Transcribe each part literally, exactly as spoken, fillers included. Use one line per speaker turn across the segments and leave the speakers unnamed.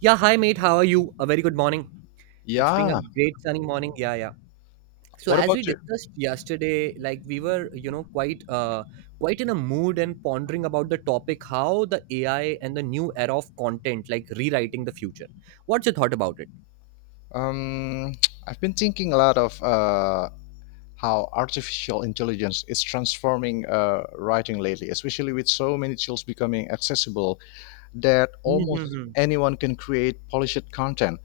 Yeah, hi mate. How are you? A very good morning. It's been a
Yeah.
great sunny morning. Yeah, yeah. So
What
as we
about you?
discussed yesterday, like we were, you know, quite uh quite in a mood and pondering about the topic how the A I and the new era of content like rewriting the future. What's your thought about it?
Um, I've been thinking a lot of uh, how artificial intelligence is transforming uh, writing lately, especially with so many tools becoming accessible that almost
Mm-hmm.
anyone can create polished content.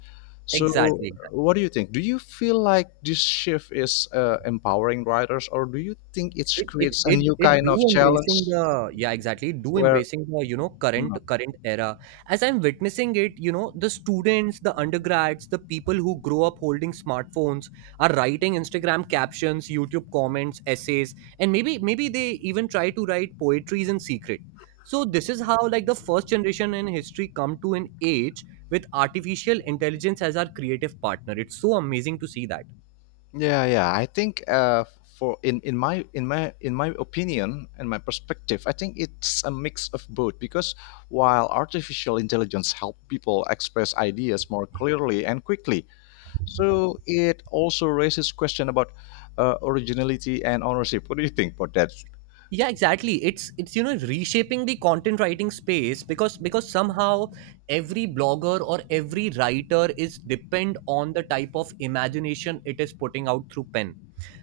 So,
Exactly.
what do you think? Do you feel like this shift is uh, empowering writers, or do you think it
it it
creates a
it
new
it
kind
do
of
embracing
challenge
the, yeah, exactly, do
where?
embracing the, you know, current
hmm,
current era. As I'm witnessing it, you know, the students, the undergrads, the people who grow up holding smartphones are writing Instagram captions, YouTube comments, essays, and maybe maybe they even try to write poetries in secret. So this is how, like, the first generation in history come to an age with artificial intelligence as our creative partner. It's so amazing to see that.
Yeah, yeah. I think uh, for in, in my in my in my opinion and my perspective, I think it's a mix of both because while artificial intelligence help people express ideas more clearly and quickly, so it also raises question about uh, originality and ownership. What do you think about that?
Yeah, exactly. It's it's, you know, reshaping the content writing space, because because somehow every blogger or every writer is depend on the type of imagination it is putting out through pen.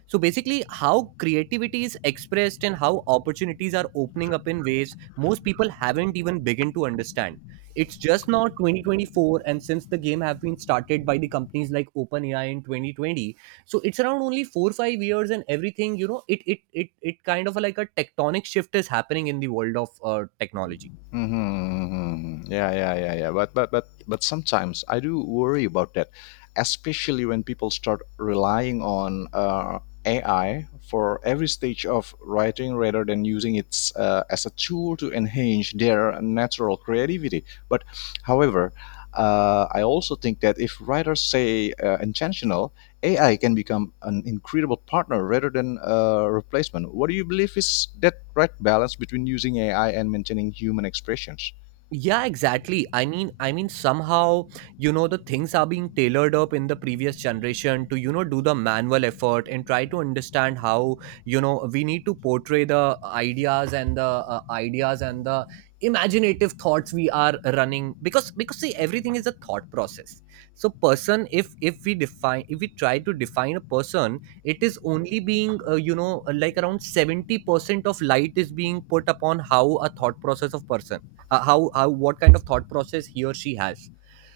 So basically how creativity is expressed and how opportunities are opening up in ways most people haven't even begin to understand. It's just now twenty twenty-four, and since the game have been started by the companies like OpenAI in twenty twenty, so it's around only four five years, and everything, you know, it it it, it kind of, like, a tectonic shift is happening in the world of uh, technology.
Mm-hmm, mm-hmm, mm-hmm. Yeah, yeah, yeah, yeah. But but but but sometimes I do worry about that, especially when people start relying on uh, A I for every stage of writing rather than using it uh, as a tool to enhance their natural creativity. But however, uh, I also think that if writers say uh, intentional A I can become an incredible partner rather than a replacement. What do you believe is that right balance between using A I and maintaining human expressions?
Yeah, exactly. I mean i mean somehow, you know, the things are being tailored up in the previous generation to, you know, do the manual effort and try to understand how, you know, we need to portray the ideas and the uh, ideas and the imaginative thoughts we are running, because because see, everything is a thought process. So person, if if we define if we try to define a person, it is only being uh, you know, like, around seventy percent of light is being put upon how a thought process of person. Uh, how how What kind of thought process he or she has?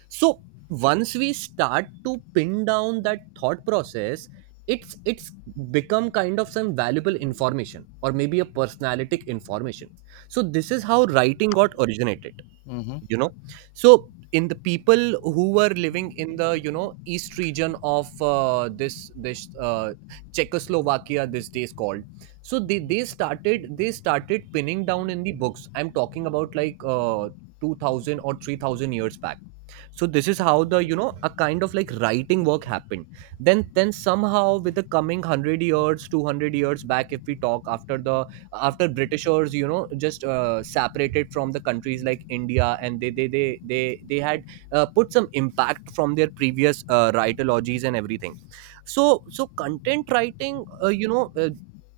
So once we start to pin down that thought process, it's it's become kind of some valuable information or maybe a personalistic information. So this is how writing got originated,
Mhm.
you know. So in the people who were living in the, you know, east region of uh, this this uh, Czechoslovakia, this day is called. So they, they started they started pinning down in the books. I'm talking about, like, uh, two thousand or three thousand years back. So this is how the, you know, a kind of, like, writing work happened. Then then somehow with the coming one hundred years, two hundred years back, if we talk after the after britishers, you know, just uh, separated from the countries like India, and they they they they, they had uh, put some impact from their previous uh, writologies and everything. So so content writing, uh, you know uh,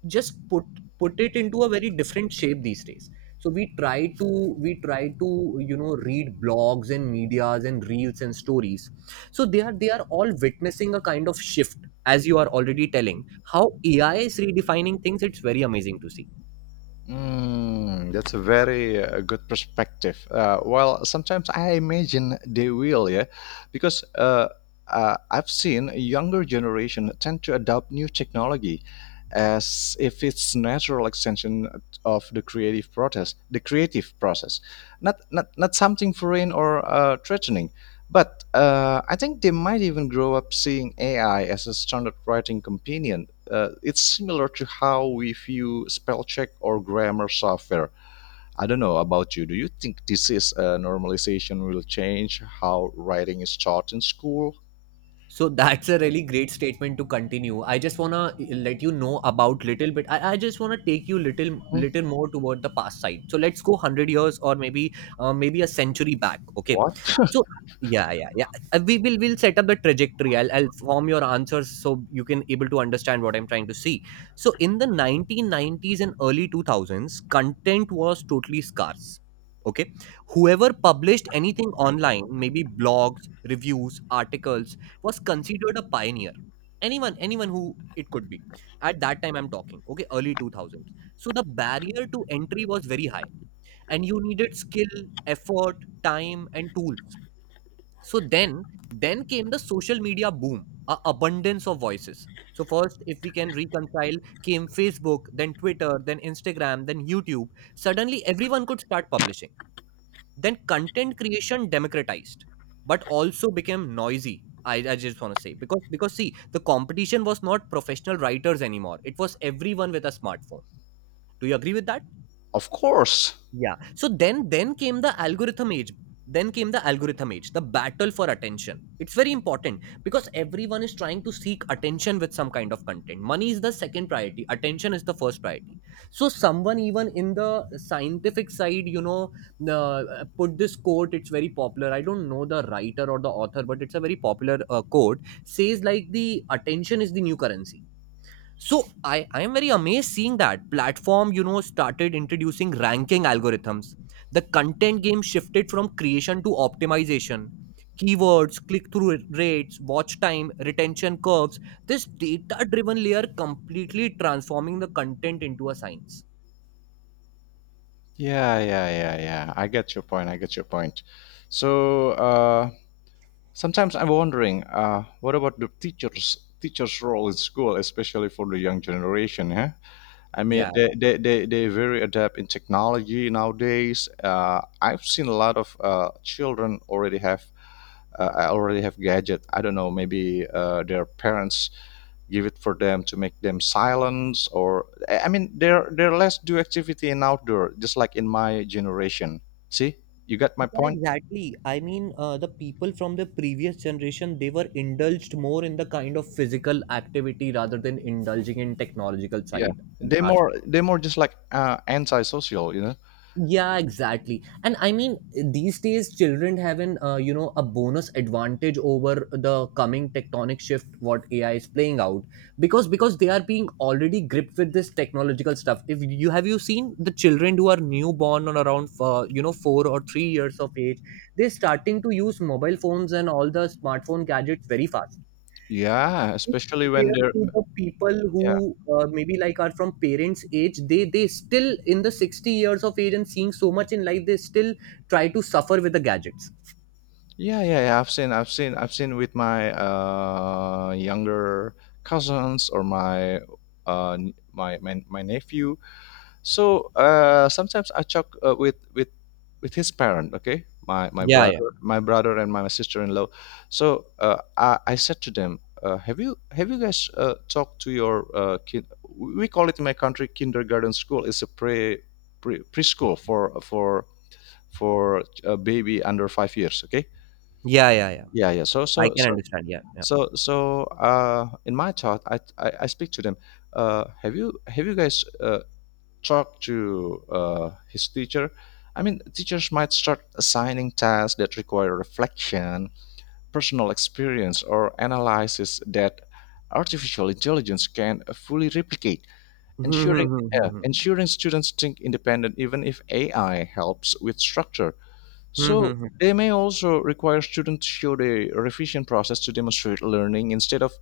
just put put it into a very different shape these days. So we try to we try to, you know, read blogs and medias and reels and stories. So they are they are all witnessing a kind of shift, as you are already telling how AI is redefining things. It's very amazing to see.
Mm, that's a very uh, good perspective. Uh, well, sometimes I imagine they will, yeah, because uh, uh, I've seen a younger generation tend to adopt new technology as if it's natural extension of the creative process, the creative process, not not not something foreign or uh, threatening. But uh, I think they might even grow up seeing A I as a standard writing companion, uh, it's similar to how we view spell check or grammar software. I don't know about you. Do you think this is a normalization will change how writing is taught in school?
So that's a really great statement to continue. I just wanna eh, let you know about little bit. I, I just wanna take you little
Hmm.
little more toward the past side. So let's go hundred years or maybe uh, maybe a century back. Okay.
What?
So yeah, yeah, yeah. Uh, We will we'll set up the trajectory. I'll I'll form your answers so you can able to understand what I'm trying to see. So in the nineteen nineties and early two thousands, content was totally scarce. Okay, whoever published anything online, maybe blogs, reviews, articles, was considered a pioneer. Anyone anyone who, it could be, at that time, I'm talking, okay, early two thousands. So the barrier to entry was very high, and you needed skill, effort, time, and tools. So then then came the social media boom, a abundance of voices. So first, if we can reconcile, came Facebook, then Twitter, then Instagram, then YouTube. Suddenly everyone could start publishing. Then content creation democratized, but also became noisy. I, I just want to say because, because see, the competition was not professional writers anymore, it was everyone with a smartphone. Do you agree with that?
Of course.
Yeah. So then then came the algorithm age. Then came the algorithm age, the battle for attention. It's very important because everyone is trying to seek attention with some kind of content. Money is the second priority, attention is the first priority. So someone even in the scientific side, you know, uh, put this quote, it's very popular. I don't know the writer or the author, but it's a very popular uh, quote, says like the attention is the new currency. So i i am very amazed seeing that platform, you know, started introducing ranking algorithms. The content game shifted from creation to optimization, keywords, click through rates, watch time, retention curves. This data driven layer completely transforming the content into a science.
Yeah, yeah, yeah, yeah. I get your point. I get your point. So uh, sometimes I'm wondering, uh, what about the teachers? Teachers' role in school, especially for the young generation, huh? I mean,
Yeah, yeah,
they they they they very adept in technology nowadays. Uh, I've seen a lot of uh, children already have uh, already have gadget. I don't know, maybe uh, their parents give it for them to make them silence or I mean they're they're less do activity in outdoor just like in my generation. See, you got my
yeah,
point.
exactly. I mean uh, the people from the previous generation, they were indulged more in the kind of physical activity rather than indulging in technological
Yeah,
side and
they more
aspect.
they more just like uh antisocial, you know.
Yeah, exactly. And I mean, these days children have an uh, you know, a bonus advantage over the coming tectonic shift what AI is playing out, because because they are being already gripped with this technological stuff. If you have, you seen the children who are newborn or around uh, you know, four or three years of age, they're starting to use mobile phones and all the smartphone gadgets very fast,
Yeah, especially when
compared
they're.
to the people
Yeah.
who uh, maybe, like, are from parents age, they they still in the sixty years of age, and seeing so much in life, they still try to suffer with the gadgets.
Yeah, yeah, yeah. I've seen I've seen I've seen with my uh younger cousins or my uh n- my my, my nephew. So uh sometimes I talk uh, with with with his parent, okay? My my
Yeah, yeah,
brother, my brother and my sister-in-law. So uh, I I said to them, uh, have you have you guys uh, talked to your uh, kid? We call it in my country kindergarten school. It's a pre, pre preschool for for for a baby under five years. Okay.
yeah, yeah, yeah.
Yeah, yeah. So,
I
so,
can
so,
understand. Yeah, yeah.
so, so, uh, in my talk, I, I, I speak to them. Uh, have you, have you guys, uh, talked to, uh, his teacher? I mean, teachers might start assigning tasks that require reflection, personal experience, or analysis that artificial intelligence can fully replicate,
Hmm, hmm,
ensuring,
hmm, hmm,
yeah,
hmm.
ensuring students think independent even if A I helps with structure.
Hmm,
So
hmm, hmm.
they may also require students to show the revision process to demonstrate learning instead of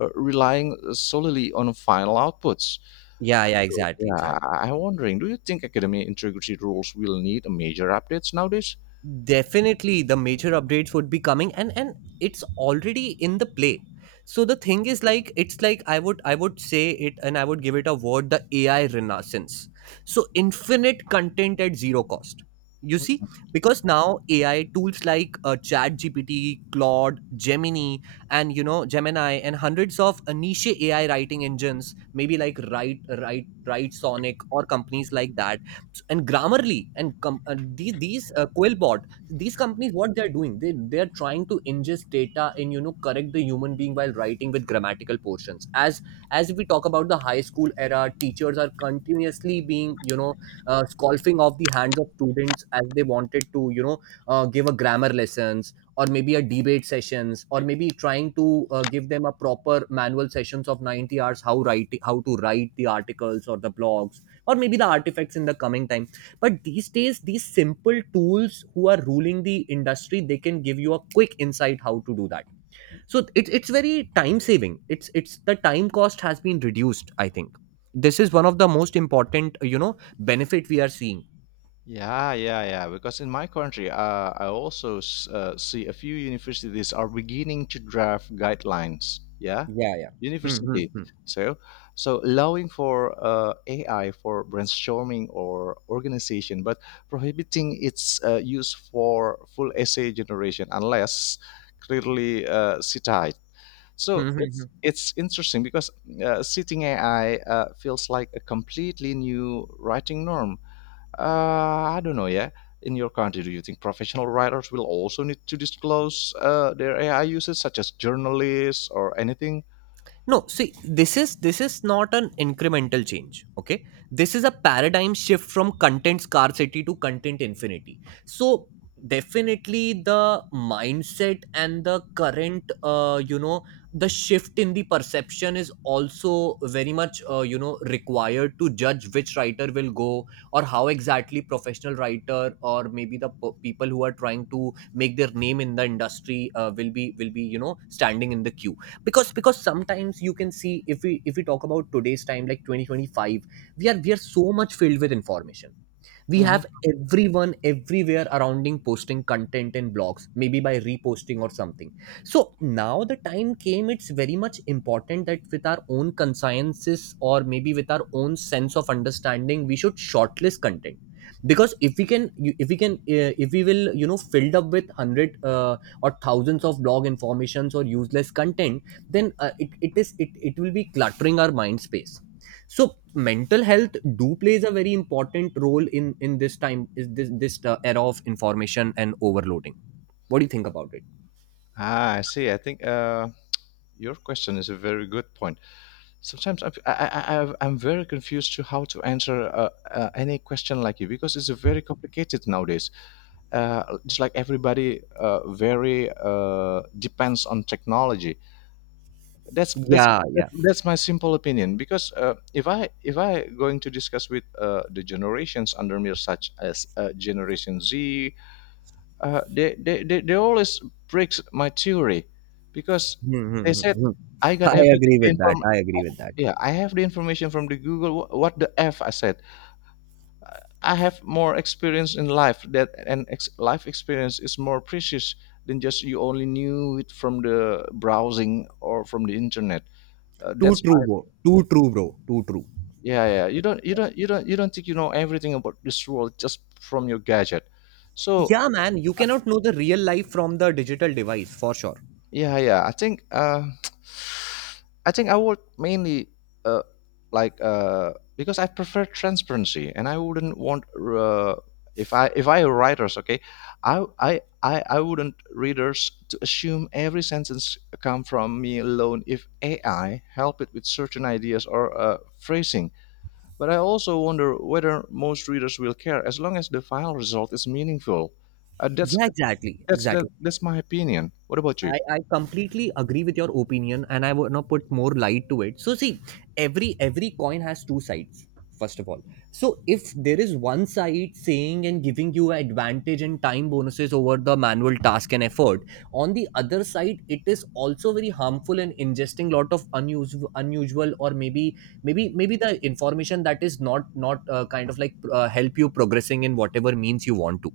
uh, relying solely on final outputs.
Yeah, yeah, exactly,
Yeah,
exactly.
I- I'm wondering, do you think academic integrity rules will need a major updates nowadays?
Definitely the major updates would be coming, and and it's already in the play. So the thing is like, it's like, i would i would say it, and I would give it a word, the AI renaissance. So infinite content at zero cost, you see, because now AI tools like uh, chat gpt claude, Gemini, and, you know, Gemini, and hundreds of uh, niche AI writing engines, maybe like write write write sonic or companies like that, and Grammarly, and com- uh, these these uh, Quillbot, these companies, what they're doing, they they're trying to ingest data and, you know, correct the human being while writing with grammatical portions. As as we talk about the high school era, teachers are continuously being, you know, uh, scoffing off the hands of students as they wanted to, you know, uh, give a grammar lessons, or maybe a debate sessions, or maybe trying to uh, give them a proper manual sessions of ninety hours how write how to write the articles or the blogs, or maybe the artifacts in the coming time. But these days these simple tools who are ruling the industry, they can give you a quick insight how to do that. So it, it's very time saving. It's it's the time cost has been reduced, I think. This is one of the most important, you know, benefit we are seeing.
Yeah, yeah, yeah. Because in my country, uh, I also s- uh, see a few universities are beginning to draft guidelines. Yeah,
Yeah, yeah. Hmm, hmm,
university.
hmm.
So, so allowing for uh, A I for brainstorming or organization, but prohibiting its uh, use for full essay generation unless clearly uh, cited. So
Hmm, hmm, hmm.
it's it's interesting because uh, sitting A I uh, feels like a completely new writing norm, uh, I don't know, yeah. In your country, do you think professional writers will also need to disclose uh, their A I uses, such as journalists or anything?
No, see, this is this is not an incremental change. Okay, this is a paradigm shift from content scarcity to content infinity. So definitely the mindset and the current, uh, you know, the shift in the perception is also very much, uh, you know, required to judge which writer will go, or how exactly professional writer, or maybe the p- people who are trying to make their name in the industry, uh, will be, will be, you know, standing in the queue. Because because sometimes you can see, if we if we talk about today's time like twenty twenty-five, we are we are so much filled with information. We have
Mhm.
everyone everywhere surrounding posting content in blogs, maybe by reposting or something. So now the time came, it's very much important that with our own consciences, or maybe with our own sense of understanding, we should shortlist content. Because if we can you- if we can uh, if we will, you know, filled up with one hundred uh, or thousands of blog informations or useless content, then uh, it, it is it, it will be cluttering our mind space. So mental health do plays a very important role in in this time is this this uh, era of information and overloading. What do you think about it?
Ah, I see. I think uh, your question is a very good point. Sometimes I'm, I, I, I- I'm very confused to how to answer uh, uh, any question like you because it's a very complicated nowadays. Uh, just like everybody, uh, very uh, depends on technology. that's that's that-
Yeah, yeah.
that's my simple opinion because uh, if i if i going to discuss with uh, the generations under me such as uh, generation Z, uh, they, they they they always breaks my theory because
Hmm, hmm,
they
hmm,
said
hmm.
I got
I
everything
agree
the
with that.
inform
I agree with that.
yeah, I have the information from the Google. Wh- what the f I said. Uh, I have more experience in life that and ex- life experience is more precious than just you only knew it from the browsing or from the internet, uh,
Too
that's
true, bro. Too true, bro. Too true.
Yeah, yeah. You don't, you don't, you don't, you don't think you know everything about this world just from your gadget. So
Yeah, man, you cannot know the real life from the digital device, for sure.
yeah, yeah. I think, uh, I think I would mainly, uh, like, uh, because I prefer transparency, and I wouldn't want, uh, if I, if I were writers, okay, I, I, I, I wouldn't readers to assume every sentence come from me alone if A I help it with certain ideas or uh, phrasing. But I also wonder whether most readers will care as long as the final result is meaningful. Uh, that's
Yeah, exactly,
that's that,
exactly.
that's my opinion. What about you?
I, I completely agree with your opinion and I want to put more light to it. So see, every every coin has two sides, first of all. So if there is one side saying and giving you advantage and time bonuses over the manual task and effort, on the other side, it is also very harmful and ingesting lot of unusual unusual or maybe maybe maybe the information that is not not uh, kind of like uh, help you progressing in whatever means you want to.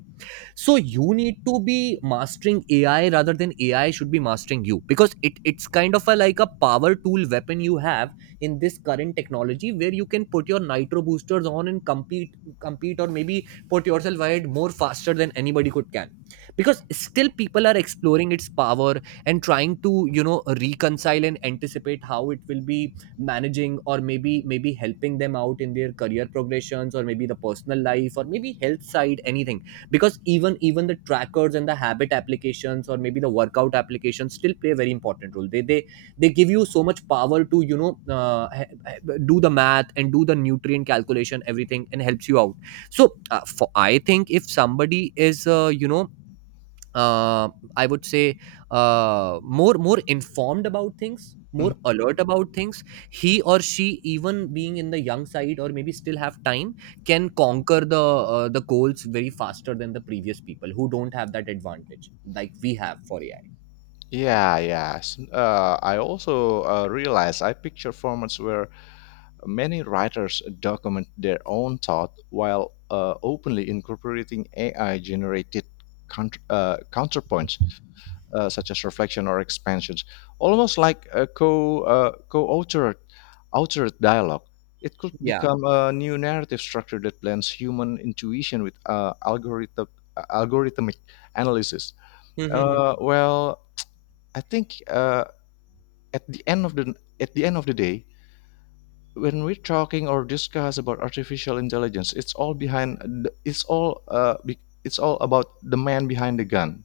So you need to be mastering AI rather than AI should be mastering you, because it it's kind of a like a power tool weapon you have in this current technology, where you can put your nitro boosters on and compete compete or maybe put yourself ahead more faster than anybody could can. Because still people are exploring its power and trying to you know reconcile and anticipate how it will be managing or maybe maybe helping them out in their career progressions or maybe the personal life or maybe health side, anything. Because even even the trackers and the habit applications or maybe the workout applications still play a very important role. They they they give you so much power to you know uh, he- he- do the math and do the nutrient calculation, everything, and helps you out. So uh, for, i think if somebody is uh, you know uh, I would say uh, more more informed about things, more
Mhm.
alert about things. He or she, even being in the young side or maybe still have time, can conquer the uh, the goals very faster than the previous people who don't have that advantage like we have for A I.
Yeah, yeah. S- Uh, I also uh, realize I picture formats where many writers document their own thought while uh, openly incorporating A I-generated coun- uh, counterpoints, uh, such as reflection or expansions, almost like a co uh, co-authored authored dialogue. It could
Yeah.
become a new narrative structure that blends human intuition with uh, algorithm algorithmic analysis.
Mm-hmm.
Uh, well, I think uh, at the end of the at the end of the day, when we're talking or discuss about artificial intelligence, it's all behind. The, it's all uh, be, It's all about the man behind the gun.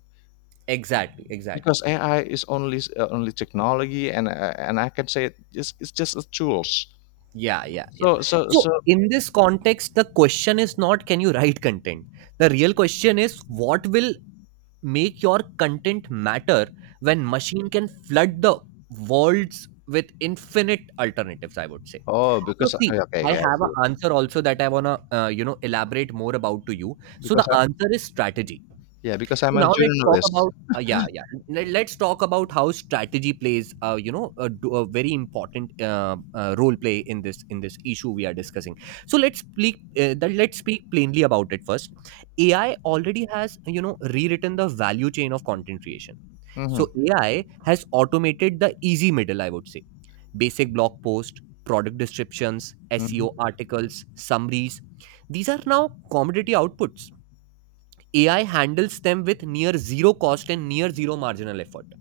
Exactly.
Because
Exactly.
A I is only uh, only technology, and uh, and I can say it, it's it's just a tools.
Yeah, yeah, yeah.
So so
So,
so.
in this context, the question is not, can you write content? The real question is, what will make your content matter when machine can flood the worlds with infinite alternatives, I would say.
Oh,
So
because
see,
okay,
I
okay, I
have an
see.
answer also that I want to uh, you know elaborate more about to you. So the
Because I,
answer is strategy.
yeah, because
So
I'm a
now let's talk
journalist.
about uh, yeah, yeah. Let, let's talk about how strategy plays uh, you know a d- a very important uh, uh, role play in this in this issue we are discussing. So let's speak uh, that let's speak plainly about it first. A I already has you know rewritten the value chain of content creation.
Mm-hmm,
So A I has automated the easy middle, I would say, basic blog post, product descriptions, S E O
mm-hmm,
articles, summaries. These are now commodity outputs. A I handles them with near zero cost and near zero marginal effort.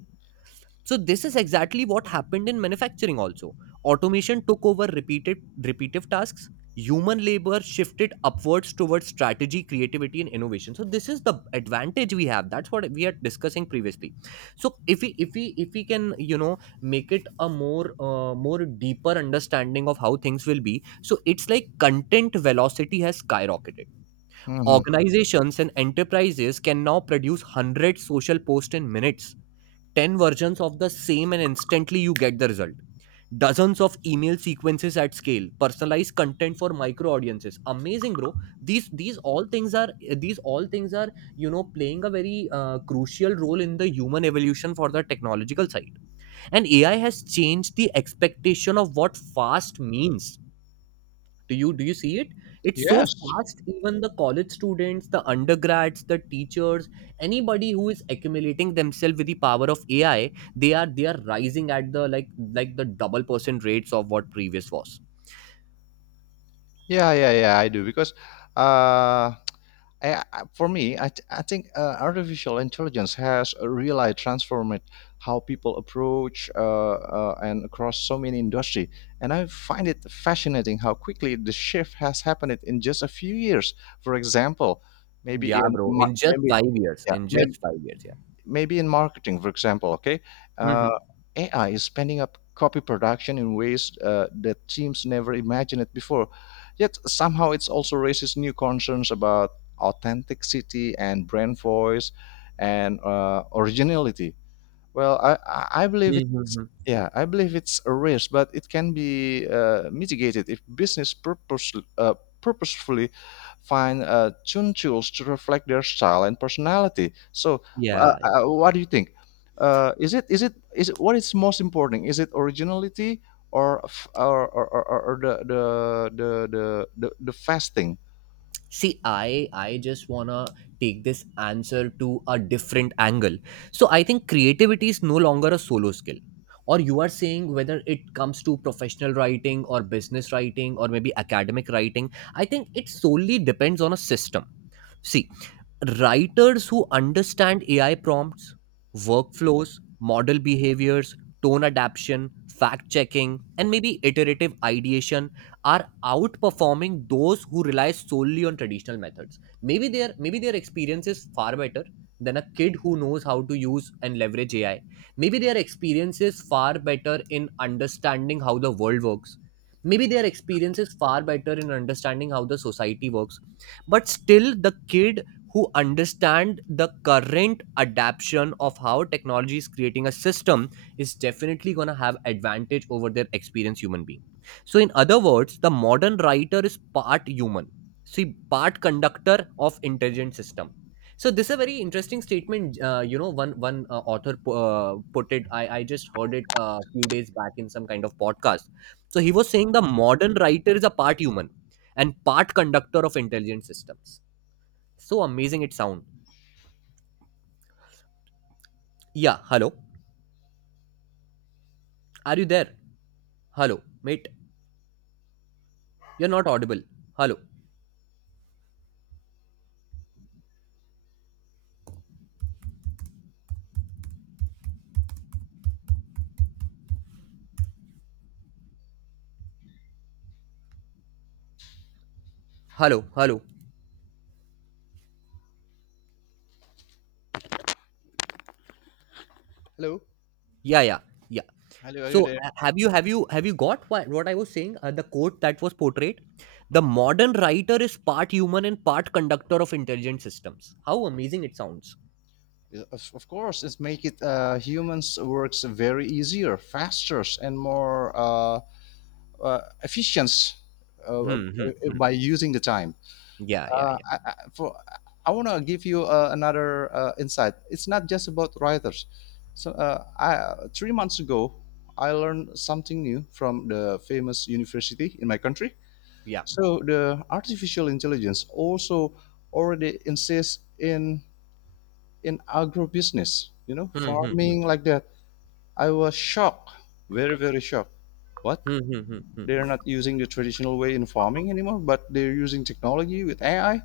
So this is exactly what happened in manufacturing also. Automation took over repeated repetitive tasks. Human labor shifted upwards towards strategy, creativity, and innovation. So this is the advantage we have. That's what we are discussing previously. So if we if we if we can you know make it a more uh, more deeper understanding of how things will be. So it's like content velocity has skyrocketed.
mm-hmm.
Organizations and enterprises can now produce one hundred social posts in minutes, ten versions of the same, and instantly you get the result. Dozens of email sequences at scale, personalized content for micro audiences. Amazing, bro. These these all things are these all things are you know playing a very uh, crucial role in the human evolution for the technological side. And A I has changed the expectation of what fast means. Do you do you see it? It's so
Yes.
fast. Even the college students, the undergrads, the teachers, anybody who is accumulating themselves with the power of A I, they are they are rising at the like like the double percent rates of what previous was.
Yeah, yeah, yeah. I do because, uh, I, I- for me, I, th- I think uh, artificial intelligence has really transformed how people approach uh, uh, and across so many industry. And I find it fascinating how quickly the shift has happened in just a few years. For example, maybe
Yeah,
in
bro.
mar-
In just
maybe
five years.
yeah
In
maybe
just five years. Yeah.
maybe in marketing, for example, okay,
Mm-hmm.
uh, A I is spending up copy production in ways uh, that teams never imagined it before. Yet somehow it also raises new concerns about authenticity and brand voice and uh, originality. Well, I, I I believe it,
Mm-hmm.
yeah, I believe it's a risk, but it can be uh, mitigated if business purpose, uh, purposefully find uh, tune tools to reflect their style and personality. So, uh,
Yeah.
uh, what do you think? Uh, is it is it is it, what is most important? Is it originality or f- or, or, or, or or the, the the the the the fasting?
See, I I just wanna take this answer to a different angle. So I think creativity is no longer a solo skill. Or you are saying, whether it comes to professional writing or business writing or maybe academic writing, I think it solely depends on a system. See, writers who understand A I prompts, workflows, model behaviors, tone adaptation, fact checking, and maybe iterative ideation are outperforming those who rely solely on traditional methods. Maybe their maybe their experience is far better than a kid who knows how to use and leverage A I. Maybe their experience is far better in understanding how the world works. Maybe their experience is far better in understanding how the society works, but still the kid who understand the current adaptation of how technology is creating a system is definitely going to have advantage over their experienced human being. So in other words, the modern writer is part human, see, part conductor of intelligent system. So this is a very interesting statement uh, you know one one uh, author pu- uh, put it. I i just heard it a few days back in some kind of podcast. So he was saying the modern writer is a part human and part conductor of intelligent systems. So amazing it sound. Yeah, hello. Are you there? Hello, mate. You're not audible. Hello. Hello, hello.
Hello,
Yeah, yeah, yeah.
hello, are you
So
there?
uh, have you have you have you got what, what I was saying? Uh, the quote that was portrayed. The modern writer is part human and part conductor of intelligent systems. How amazing it sounds.
Yeah, Of of course, it's make it uh, humans works very easier, faster, and more uh, uh, efficient uh, uh,
Hmm, hmm, hmm.
by using the time.
Yeah, yeah,
Uh,
yeah,
I, I, for I want to give you uh, another uh, insight. It's not just about writers. So uh, I, Three months ago, I learned something new from the famous university in my country.
yeah.
So the artificial intelligence also already exists in in agrobusiness, you know,
Hmm, hmm, hmm,
farming like that. I was shocked, very very shocked. What?
hmm, hmm, hmm. Hmm.
They're not using the traditional way in farming anymore, but they're using technology with A I.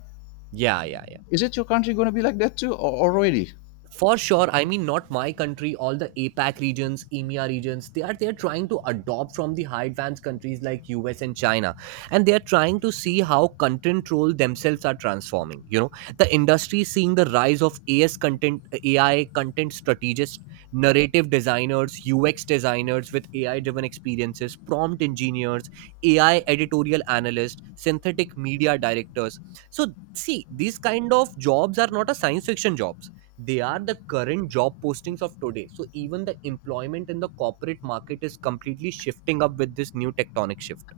Yeah, yeah, yeah.
Is it your country going to be like that too, or already?
For sure, I mean, not my country, all the APAC regions, EMEA regions, they are they are trying to adopt from the high advanced countries like U S and China. And they are trying to see how content role themselves are transforming. You know, the industry is seeing the rise of A S content, A I content strategists, narrative designers, U X designers with A I driven experiences, prompt engineers, A I editorial analysts, synthetic media directors. So see, these kind of jobs are not a science fiction jobs. They are the current job postings of today. So even the employment in the corporate market is completely shifting up with this new tectonic shift.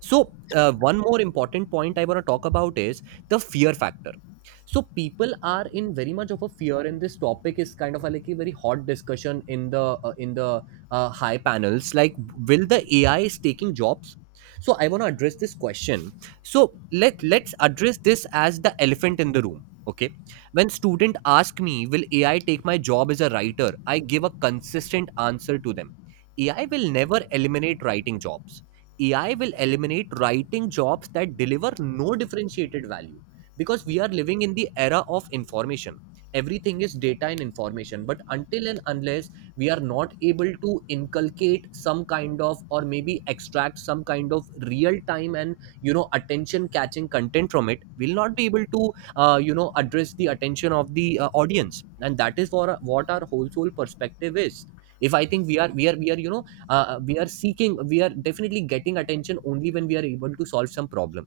So uh, one more important point I want to talk about is the fear factor. So people are in very much of a fear, and this topic is kind of a, like a very hot discussion in the uh, in the uh, high panels. Like, will the A I is taking jobs? So I want to address this question. So let let's address this as the elephant in the room. Okay, when student ask me, will A I take my job as a writer? I give a consistent answer to them. A I will never eliminate writing jobs. A I will eliminate writing jobs that deliver no differentiated value, because we are living in the era of information. Everything is data and information, but until and unless we are not able to inculcate some kind of or maybe extract some kind of real time and you know attention catching content from it, we'll not be able to uh, you know address the attention of the uh, audience, and that is for what our whole soul perspective is. If I think we are we are we are you know uh, we are seeking, we are definitely getting attention only when we are able to solve some problem.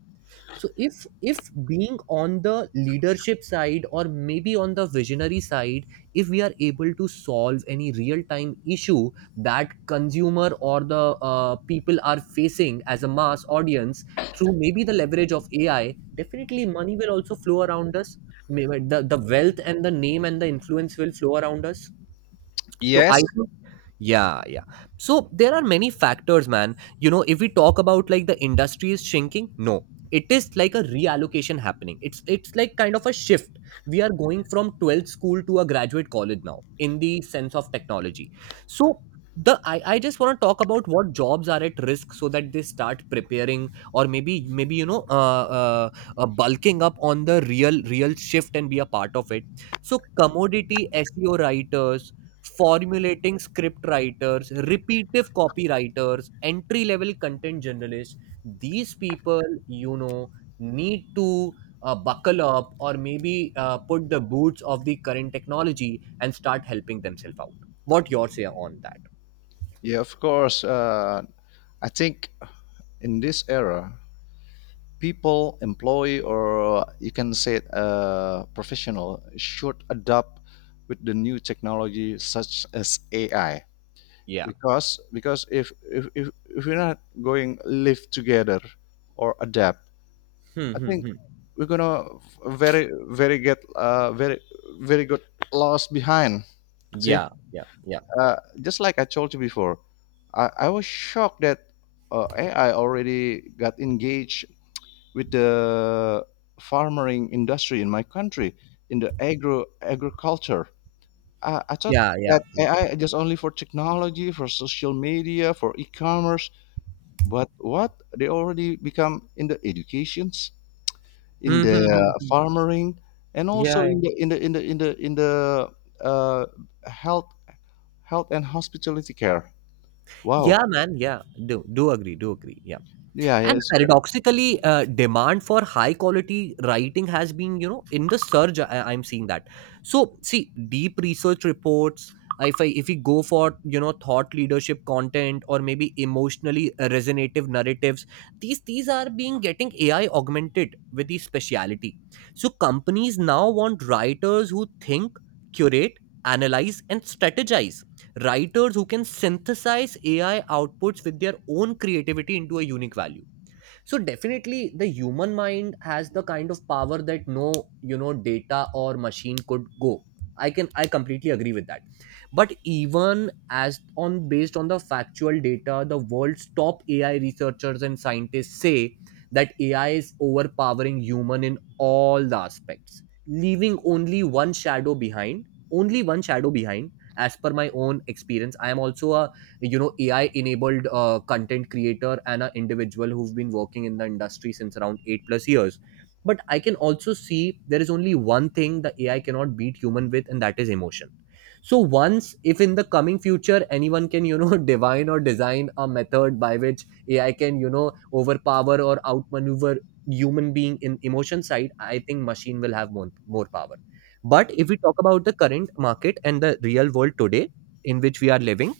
So if if being on the leadership side or maybe on the visionary side, if we are able to solve any real time issue that consumer or the uh, people are facing as a mass audience through maybe the leverage of AI, definitely money will also flow around us. Maybe the, the wealth and the name and the influence will flow around us. So I,
Yes.
yeah, yeah. So there are many factors, man. You know, if we talk about like the industry is shrinking, no. It is like a reallocation happening. It's it's like kind of a shift. We are going from twelfth school to a graduate college now in the sense of technology. So the I, I just want to talk about what jobs are at risk so that they start preparing or maybe maybe you know uh, uh, uh bulking up on the real real shift and be a part of it. So commodity S E O writers, formulating script writers, repetitive copywriters, entry level content journalists. These people, you know, need to uh, buckle up or maybe uh, put the boots of the current technology and start helping themselves out. What your say on that?
Yeah, of course. Uh, I think in this era, people, employee, or uh, you can say it, uh, professional should adapt with the new technology such as A I.
Yeah.
Because because if if if, if we're not going live together or adapt,
Hmm,
I
hmm,
think
hmm.
we're gonna very very get uh, very very good lost behind. See,
Yeah. Yeah. Yeah.
uh, just like I told you before, I, I was shocked that uh, A I already got engaged with the farming industry in my country in the agro agriculture. I, I thought
Yeah. Yeah.
that
Yeah.
A I just only for technology, for social media, for e-commerce, but what they already become in the educations, in
Hmm,
the
hmm, hmm, hmm.
farming, and
Yeah.
also
Yeah,
in the in the in the in the in the uh, health health and hospitality care.
yeah,
Wow.
man. Yeah. Do do agree. Do agree. Yeah.
Yeah, yeah,
And
it's better.
paradoxically, uh, demand for high quality writing has been, you know, in the surge. I, I'm seeing that. So, see, deep research reports. If I if we go for you know thought leadership content or maybe emotionally resonative narratives, these these are being getting A I augmented with the speciality. So companies now want writers who think, curate, analyze, and strategize, writers who can synthesize A I outputs with their own creativity into a unique value. So definitely the human mind has the kind of power that no, you know, data or machine could go. I can i completely agree with that. But even as on based on the factual data, the world's top AI researchers and scientists say that AI is overpowering human in all the aspects, leaving only one shadow behind. Only one shadow behind. As per my own experience, I am also a, you know, AI enabled uh, content creator and an individual who've been working in the industry since around eight plus years. But I can also see there is only one thing the AI cannot beat human with, and that is emotion. So once, if in the coming future anyone can you know divine or design a method by which AI can you know overpower or outmaneuver human being in emotion side, I think machine will have more, more power. But if we talk about the current market and the real world today, in which we are living,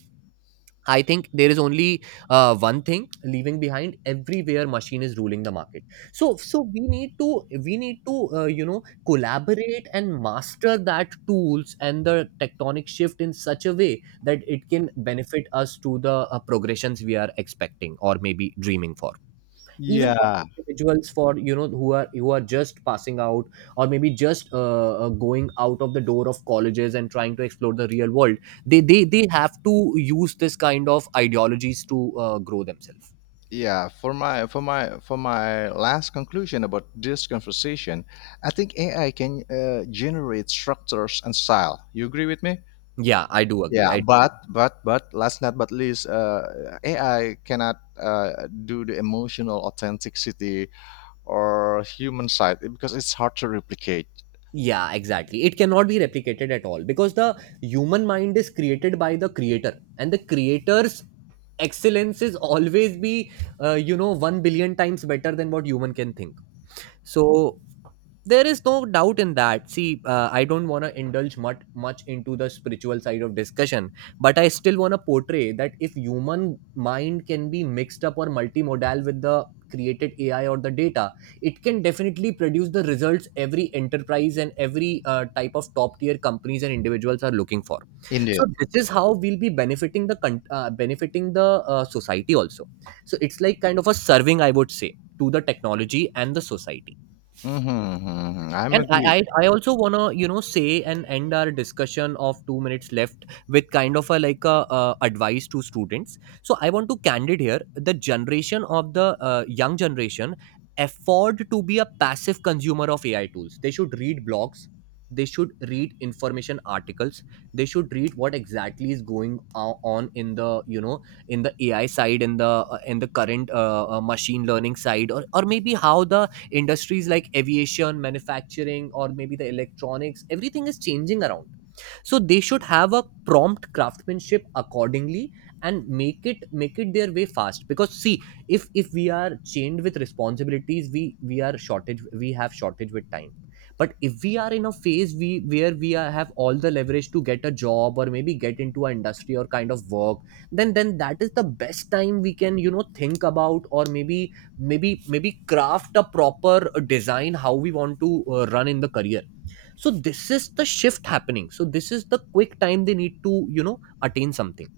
I think there is only uh, one thing leaving behind. Everywhere machine is ruling the market. So so we need to we need to uh, you know, collaborate and master that tools and the tectonic shift in such a way that it can benefit us to the uh, progressions we are expecting or maybe dreaming for. Even for
Yeah.
individuals, for you know, who are who are just passing out or maybe just uh, uh, going out of the door of colleges and trying to explore the real world. They they, they have to use this kind of ideologies to uh, grow themselves.
Yeah, for my for my for my last conclusion about this conversation, I think AI can uh, generate structures and style, you agree with me?
Yeah, I do agree.
Yeah,
I do agree.
but but but last not but least, uh, AI cannot uh, do the emotional authenticity or human side because it's hard to replicate.
Yeah, exactly, it cannot be replicated at all, because the human mind is created by the creator, and the creator's excellence is always be uh, you know, one billion times better than what human can think. So there is no doubt in that. See, uh, I don't want to indulge much much into the spiritual side of discussion, but I still want to portray that if human mind can be mixed up or multimodal with the created AI or the data, it can definitely produce the results every enterprise and every uh, type of top tier companies and individuals are looking for. So
Indeed.
this is how we'll be benefiting the con- uh, benefiting the uh, society also. So it's like kind of a serving, I would say, to the technology and the society.
Mm-hmm, mm-hmm. I'm
And
agree.
I, I, I also wanna you know say and end our discussion of two minutes left with kind of a like a uh, advice to students. So I want to candid here. The generation of the uh, young generation afford to be a passive consumer of A I tools. They should read blogs. They should read information articles. They should read what exactly is going o- on in the you know, in the A I side, in the uh, in the current uh, uh, machine learning side, or or maybe how the industries like aviation, manufacturing, or maybe the electronics, everything is changing around. So they should have a prompt craftsmanship accordingly, and make it make it their way fast. Because see, if if we are chained with responsibilities, we we are shortage, we have shortage with time. But if we are in a phase we where we are, have all the leverage to get a job or maybe get into an industry or kind of work, then then that is the best time we can you know think about, or maybe maybe maybe craft a proper uh, design how we want to uh, run in the career. So this is the shift happening. So this is the quick time they need to you know attain something.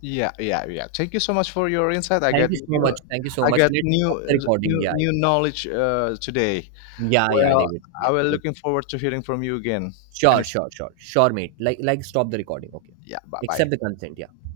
Yeah, yeah, yeah, thank you so much for your insight. I
Thank
got
you so
new,
much. Thank you so
i
much.
got
Let's
new
stop the recording.
new
Yeah.
new knowledge uh, today.
Yeah yeah yeah
Well,
David. Yeah,
I will
yeah.
looking forward to hearing from you again. And
sure
it's
sure sure sure mate. Like like, stop the recording, okay?
yeah, bye
Accept the
bye.
consent, yeah.